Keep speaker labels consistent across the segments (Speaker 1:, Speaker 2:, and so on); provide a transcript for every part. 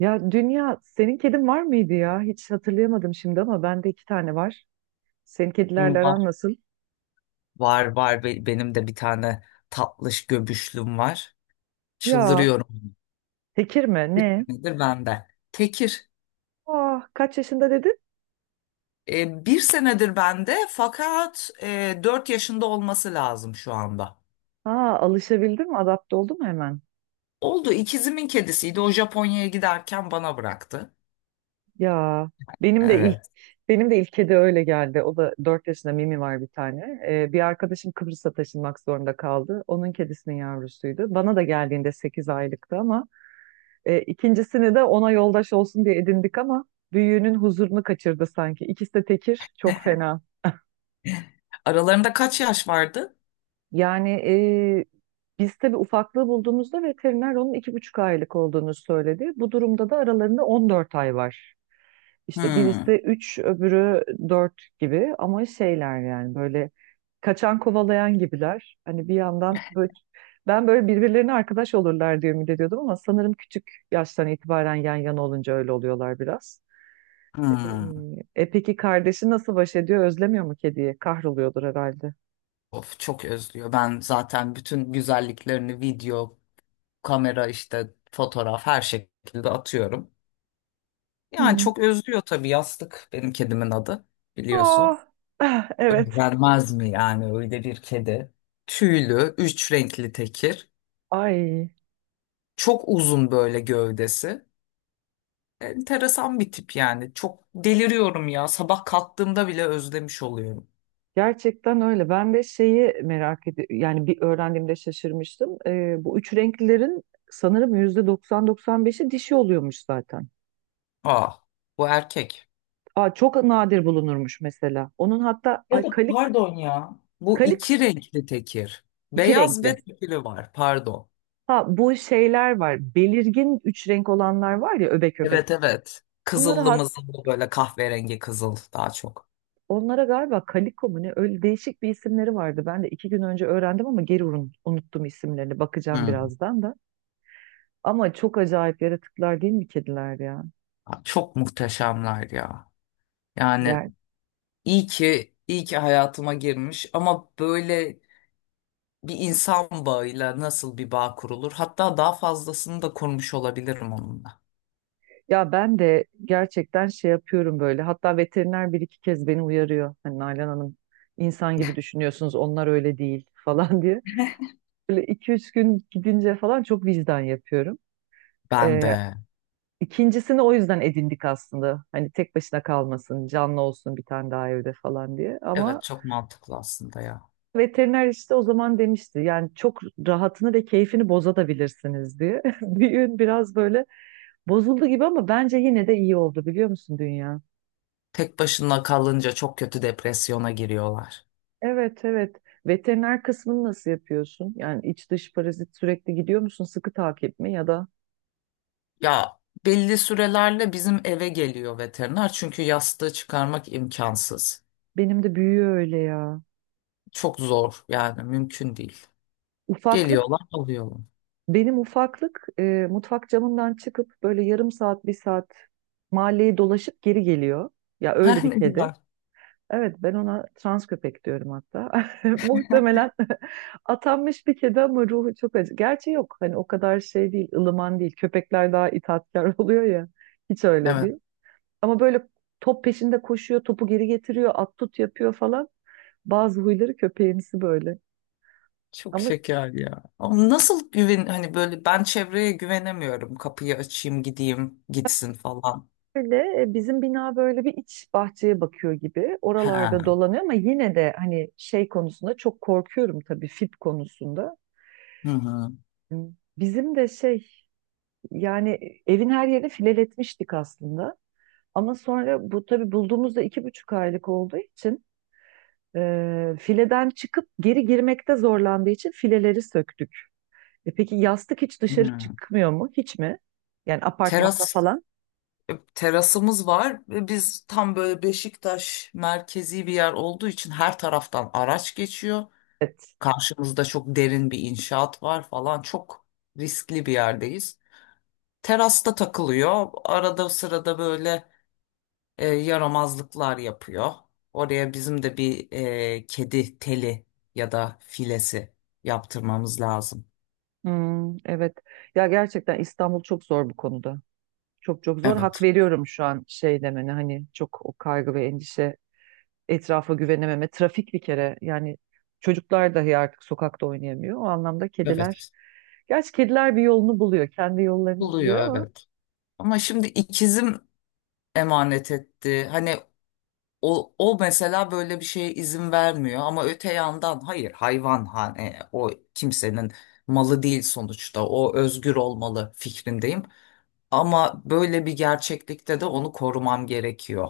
Speaker 1: Ya Dünya, senin kedin var mıydı ya? Hiç hatırlayamadım şimdi ama bende iki tane var. Senin kedilerle
Speaker 2: Var,
Speaker 1: aran nasıl?
Speaker 2: var, var. Benim de bir tane tatlış göbüşlüm var.
Speaker 1: Ya,
Speaker 2: Çıldırıyorum.
Speaker 1: tekir mi?
Speaker 2: Bir
Speaker 1: Ne?
Speaker 2: senedir bende. Tekir.
Speaker 1: Ah, kaç yaşında dedin?
Speaker 2: Bir senedir bende fakat 4 yaşında olması lazım şu anda.
Speaker 1: Ha, alışabildim mi? Adapte oldu mu hemen?
Speaker 2: Oldu, ikizimin kedisiydi. O Japonya'ya giderken bana bıraktı.
Speaker 1: Ya, benim de ilk
Speaker 2: Evet.
Speaker 1: benim de ilk kedi öyle geldi. O da 4 yaşında Mimi var bir tane. Bir arkadaşım Kıbrıs'a taşınmak zorunda kaldı. Onun kedisinin yavrusuydu. Bana da geldiğinde 8 aylıktı ama... ikincisini de ona yoldaş olsun diye edindik ama büyüğünün huzurunu kaçırdı sanki. İkisi de tekir, çok fena.
Speaker 2: Aralarında kaç yaş vardı?
Speaker 1: Yani biz tabii ufaklığı bulduğumuzda veteriner onun 2,5 aylık olduğunu söyledi. Bu durumda da aralarında 14 ay var. İşte
Speaker 2: Hmm.
Speaker 1: birisi 3, öbürü 4 gibi ama şeyler, yani böyle kaçan kovalayan gibiler. Hani bir yandan böyle ben böyle birbirlerine arkadaş olurlar diye ümit ediyordum ama sanırım küçük yaştan itibaren yan yana olunca öyle oluyorlar biraz. Ee,
Speaker 2: Hmm.
Speaker 1: E peki, kardeşi nasıl baş ediyor? Özlemiyor mu kediyi? Kahroluyordur herhalde.
Speaker 2: Of, çok özlüyor. Ben zaten bütün güzelliklerini video, kamera, işte fotoğraf, her şekilde atıyorum. Yani
Speaker 1: Hı.
Speaker 2: çok özlüyor tabii. Yastık benim kedimin adı, biliyorsun.
Speaker 1: Ah, ah, evet.
Speaker 2: Vermez mi yani öyle bir kedi? Tüylü, üç renkli tekir.
Speaker 1: Ay,
Speaker 2: Çok uzun böyle gövdesi. Enteresan bir tip yani. Çok deliriyorum ya. Sabah kalktığımda bile özlemiş oluyorum.
Speaker 1: gerçekten öyle. Ben de şeyi merak ediyorum. Yani bir öğrendiğimde şaşırmıştım. Bu üç renklilerin sanırım yüzde 90-95'i dişi oluyormuş zaten.
Speaker 2: Ah, bu erkek.
Speaker 1: Aa, çok nadir bulunurmuş mesela. Onun hatta,
Speaker 2: Ya
Speaker 1: ay,
Speaker 2: da
Speaker 1: kalik,
Speaker 2: pardon ya, bu
Speaker 1: kalik
Speaker 2: iki renkli tekir.
Speaker 1: iki
Speaker 2: Beyaz
Speaker 1: renkli.
Speaker 2: ve tekiri var, pardon.
Speaker 1: Ha, bu şeyler var. Belirgin üç renk olanlar var ya, öbek öbek.
Speaker 2: Evet, evet.
Speaker 1: Bunları
Speaker 2: Kızıllı mızıllı böyle, kahverengi kızıl daha çok.
Speaker 1: Onlara galiba Kaliko mu ne, öyle değişik bir isimleri vardı. Ben de iki gün önce öğrendim ama geri unuttum isimlerini. Bakacağım
Speaker 2: Hı.
Speaker 1: birazdan da. Ama çok acayip yaratıklar değil mi kediler ya?
Speaker 2: Abi, çok muhteşemler ya. Yani
Speaker 1: Yani,
Speaker 2: iyi ki hayatıma girmiş, ama böyle bir insan bağıyla nasıl bir bağ kurulur? Hatta daha fazlasını da kurmuş olabilirim onunla.
Speaker 1: ya ben de gerçekten şey yapıyorum böyle. Hatta veteriner bir iki kez beni uyarıyor. Hani Nalan Hanım, insan gibi düşünüyorsunuz, onlar öyle değil falan diye. Böyle iki üç gün gidince falan çok vicdan yapıyorum.
Speaker 2: Ben
Speaker 1: Ee,
Speaker 2: de.
Speaker 1: İkincisini o yüzden edindik aslında. Hani tek başına kalmasın, canlı olsun bir tane daha evde falan diye. Ama
Speaker 2: Evet, çok mantıklı aslında ya.
Speaker 1: veteriner işte o zaman demişti, yani çok rahatını ve keyfini bozabilirsiniz diye. Düğün biraz böyle bozuldu gibi ama bence yine de iyi oldu, biliyor musun dünya?
Speaker 2: Tek başına kalınca çok kötü depresyona giriyorlar.
Speaker 1: Evet, evet. Veteriner kısmını nasıl yapıyorsun? Yani iç dış parazit sürekli gidiyor musun? Sıkı takip mi ya da?
Speaker 2: Ya, belli sürelerle bizim eve geliyor veteriner, çünkü yastığı çıkarmak imkansız.
Speaker 1: Benim de büyüyor öyle ya.
Speaker 2: Çok zor yani, mümkün değil.
Speaker 1: Ufaklık,
Speaker 2: Geliyorlar, alıyorlar.
Speaker 1: benim ufaklık mutfak camından çıkıp böyle yarım saat bir saat mahalleyi dolaşıp geri geliyor. Ya, öyle bir
Speaker 2: Ne
Speaker 1: kedi.
Speaker 2: güzel.
Speaker 1: Evet, ben ona trans köpek diyorum hatta. Muhtemelen atanmış bir kedi ama ruhu çok acı. Gerçi yok, hani o kadar şey değil, ılıman değil. Köpekler daha itaatkar oluyor ya. Hiç öyle
Speaker 2: Evet.
Speaker 1: değil. Ama böyle top peşinde koşuyor, topu geri getiriyor, at tut yapıyor falan. Bazı huyları köpeğimsi böyle.
Speaker 2: Çok
Speaker 1: Ama
Speaker 2: şeker ya. Ama nasıl güven? Hani böyle, ben çevreye güvenemiyorum. Kapıyı açayım, gideyim, gitsin falan.
Speaker 1: böyle bizim bina böyle bir iç bahçeye bakıyor gibi. Oralarda
Speaker 2: Ha.
Speaker 1: dolanıyor ama yine de hani şey konusunda çok korkuyorum tabii, fit konusunda.
Speaker 2: Hı hı.
Speaker 1: Bizim de şey. Yani evin her yerini fileletmiştik aslında. Ama sonra bu, tabii bulduğumuzda 2,5 aylık olduğu için fileden çıkıp geri girmekte zorlandığı için fileleri söktük. E, peki yastık hiç dışarı
Speaker 2: Hı.
Speaker 1: çıkmıyor mu? Hiç mi? Yani apartmanda
Speaker 2: Teras
Speaker 1: falan?
Speaker 2: Terasımız var ve biz tam böyle Beşiktaş, merkezi bir yer olduğu için her taraftan araç geçiyor.
Speaker 1: Evet.
Speaker 2: Karşımızda çok derin bir inşaat var falan. Çok riskli bir yerdeyiz. Terasta takılıyor. Arada sırada böyle yaramazlıklar yapıyor. Oraya bizim de bir kedi teli ya da filesi yaptırmamız lazım.
Speaker 1: Hmm, evet. Ya, gerçekten İstanbul çok zor bu konuda. Çok çok zor. Hak
Speaker 2: Evet,
Speaker 1: veriyorum şu an şey demene, hani çok o kaygı ve endişe, etrafa güvenememe, trafik bir kere, yani çocuklar dahi artık sokakta oynayamıyor. O anlamda kediler,
Speaker 2: evet.
Speaker 1: gerçi kediler bir yolunu buluyor, kendi yollarını
Speaker 2: Buluyor,
Speaker 1: buluyor ama
Speaker 2: evet. Ama şimdi ikizim emanet etti. Hani o, o mesela böyle bir şeye izin vermiyor, ama öte yandan hayır, hayvan hani o kimsenin malı değil sonuçta. O özgür olmalı fikrindeyim. Ama böyle bir gerçeklikte de onu korumam gerekiyor.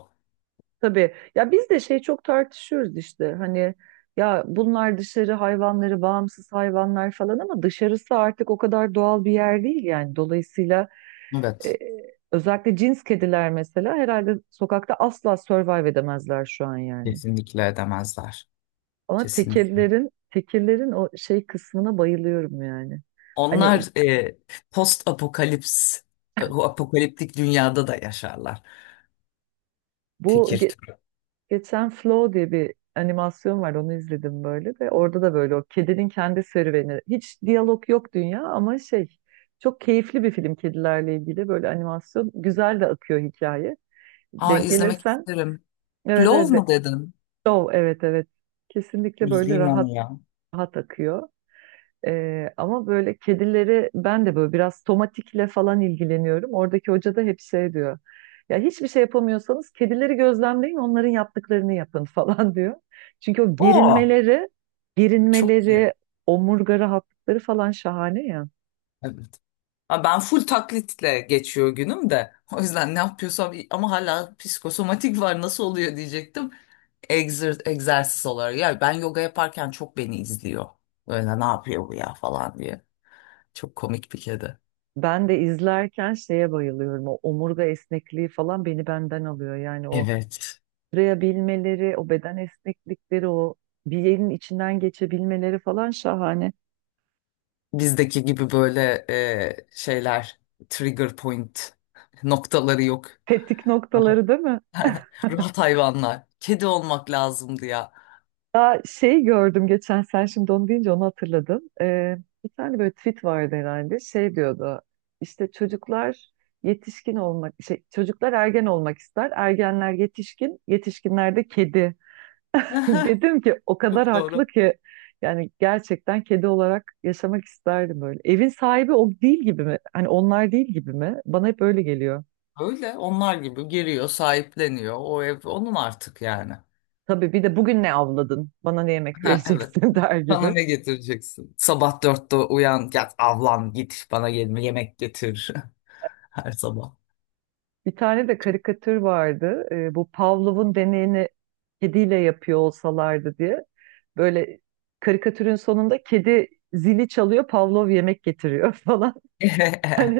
Speaker 1: tabii ya, biz de şey çok tartışıyoruz işte, hani ya bunlar dışarı hayvanları, bağımsız hayvanlar falan ama dışarısı artık o kadar doğal bir yer değil yani. Dolayısıyla e,
Speaker 2: Evet,
Speaker 1: özellikle cins kediler mesela herhalde sokakta asla survive edemezler şu an yani.
Speaker 2: kesinlikle edemezler.
Speaker 1: Ama
Speaker 2: Kesinlikle.
Speaker 1: tekellerin o şey kısmına bayılıyorum yani. Hani
Speaker 2: Onlar post apokalips, o apokaliptik dünyada da yaşarlar.
Speaker 1: bu
Speaker 2: Tekir
Speaker 1: ge-
Speaker 2: türü.
Speaker 1: geçen Flow diye bir animasyon var, onu izledim böyle de, orada da böyle o kedinin kendi serüveni. Hiç diyalog yok dünya ama şey, çok keyifli bir film, kedilerle ilgili böyle animasyon. Güzel de akıyor hikaye.
Speaker 2: Aa,
Speaker 1: Denk
Speaker 2: izlemek
Speaker 1: gelirsen
Speaker 2: isterim.
Speaker 1: evet,
Speaker 2: Plov
Speaker 1: evet,
Speaker 2: mu dedin?
Speaker 1: Flow, evet, evet, kesinlikle böyle
Speaker 2: İzleyeyim
Speaker 1: rahat
Speaker 2: onu ya.
Speaker 1: rahat akıyor. Ama böyle kedileri ben de böyle biraz tomatikle falan ilgileniyorum. Oradaki hoca da hep şey diyor. Ya hiçbir şey yapamıyorsanız kedileri gözlemleyin, onların yaptıklarını yapın falan diyor. Çünkü o
Speaker 2: Oo,
Speaker 1: gerinmeleri,
Speaker 2: çok iyi.
Speaker 1: gerinmeleri, omurga rahatlıkları falan şahane ya.
Speaker 2: Evet. Ha, ben full taklitle geçiyor günüm de. O yüzden ne yapıyorsam, ama hala psikosomatik var, nasıl oluyor diyecektim. Egzersiz olarak. Ya ben yoga yaparken çok beni izliyor. Böyle, ne yapıyor bu ya falan diye. Çok komik bir kedi.
Speaker 1: Ben de izlerken şeye bayılıyorum. O omurga esnekliği falan beni benden alıyor. Yani o
Speaker 2: Evet.
Speaker 1: sürebilmeleri, o beden esneklikleri, o bir yerin içinden geçebilmeleri falan şahane.
Speaker 2: Bizdeki gibi böyle şeyler, trigger point noktaları yok.
Speaker 1: Tetik
Speaker 2: Rahat.
Speaker 1: noktaları, değil mi?
Speaker 2: Rahat hayvanlar. Kedi olmak lazımdı ya.
Speaker 1: Ya şey gördüm geçen, sen şimdi onu deyince onu hatırladım. Bir tane böyle tweet vardı herhalde. Şey diyordu. İşte çocuklar yetişkin olmak, şey, çocuklar ergen olmak ister. Ergenler yetişkin, yetişkinler de kedi. Dedim ki o kadar
Speaker 2: Çok
Speaker 1: haklı
Speaker 2: doğru.
Speaker 1: ki, yani gerçekten kedi olarak yaşamak isterdim böyle. Evin sahibi o değil gibi mi? Hani onlar değil gibi mi? Bana hep öyle geliyor.
Speaker 2: Öyle, onlar gibi giriyor, sahipleniyor. O ev onun artık yani.
Speaker 1: Tabii bir de bugün ne avladın? Bana ne yemek
Speaker 2: Ha, evet.
Speaker 1: vereceksin der
Speaker 2: Bana
Speaker 1: gibi.
Speaker 2: ne getireceksin? Sabah 4'te uyan, yat, avlan, git, bana gelme, yemek getir her sabah.
Speaker 1: Bir tane de karikatür vardı. Bu Pavlov'un deneyini kediyle yapıyor olsalardı diye. Böyle karikatürün sonunda kedi zili çalıyor, Pavlov yemek getiriyor falan.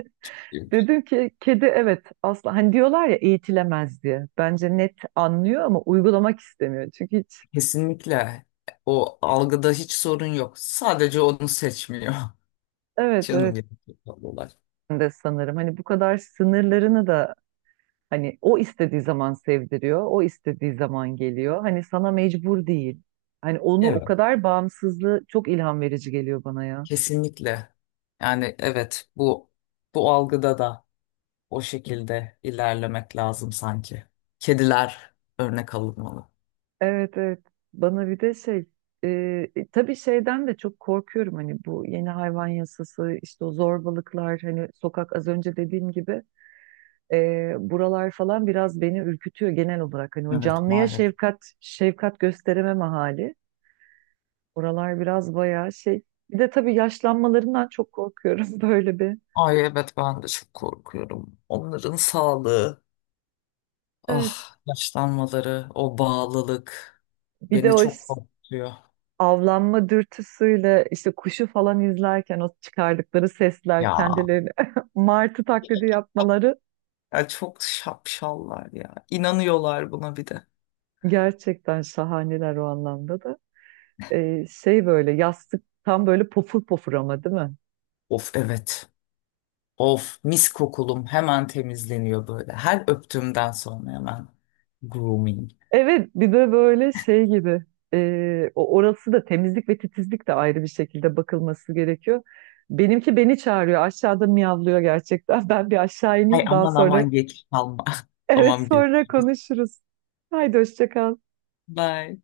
Speaker 1: Dedim ki kedi, evet asla, hani diyorlar ya eğitilemez diye. Bence net anlıyor ama uygulamak istemiyor. Çünkü hiç
Speaker 2: Kesinlikle, o algıda hiç sorun yok. Sadece onu seçmiyor.
Speaker 1: evet,
Speaker 2: Canım
Speaker 1: evet,
Speaker 2: benim, çok tatlılar.
Speaker 1: ben de sanırım hani bu kadar sınırlarını da, hani o istediği zaman sevdiriyor, o istediği zaman geliyor. Hani sana mecbur değil. Hani onu, o
Speaker 2: Evet,
Speaker 1: kadar bağımsızlığı çok ilham verici geliyor bana ya.
Speaker 2: kesinlikle. Yani evet, bu bu algıda da o şekilde ilerlemek lazım sanki. Kediler örnek alınmalı.
Speaker 1: Evet, evet. Bana bir de şey, tabii şeyden de çok korkuyorum, hani bu yeni hayvan yasası, işte o zorbalıklar, hani sokak az önce dediğim gibi buralar falan biraz beni ürkütüyor genel olarak. Hani o
Speaker 2: Evet,
Speaker 1: canlıya
Speaker 2: maalesef.
Speaker 1: şefkat şefkat gösterememe hali. Oralar biraz bayağı şey. Bir de tabii yaşlanmalarından çok korkuyorum böyle bir.
Speaker 2: Ay evet, ben de çok korkuyorum. Onların sağlığı,
Speaker 1: Evet.
Speaker 2: ah, yaşlanmaları, o bağlılık
Speaker 1: Bir de
Speaker 2: beni
Speaker 1: o
Speaker 2: çok korkutuyor.
Speaker 1: avlanma dürtüsüyle işte kuşu falan izlerken o çıkardıkları sesler,
Speaker 2: Ya,
Speaker 1: kendilerini martı taklidi yapmaları
Speaker 2: ya çok şapşallar ya. İnanıyorlar buna bir de.
Speaker 1: gerçekten şahaneler o anlamda da. Şey, böyle yastık tam böyle pofur pofur ama, değil mi?
Speaker 2: Of, evet. Of, mis kokulum hemen temizleniyor böyle. Her öptüğümden sonra hemen grooming.
Speaker 1: Evet, bir de böyle şey gibi, o orası da temizlik ve titizlik de ayrı bir şekilde bakılması gerekiyor. Benimki beni çağırıyor, aşağıda miyavlıyor gerçekten ben bir aşağı
Speaker 2: Ay,
Speaker 1: ineyim, daha
Speaker 2: aman
Speaker 1: sonra
Speaker 2: aman, geç kalma.
Speaker 1: evet
Speaker 2: Tamam gibi.
Speaker 1: sonra konuşuruz. Haydi, hoşça kal.
Speaker 2: Bye.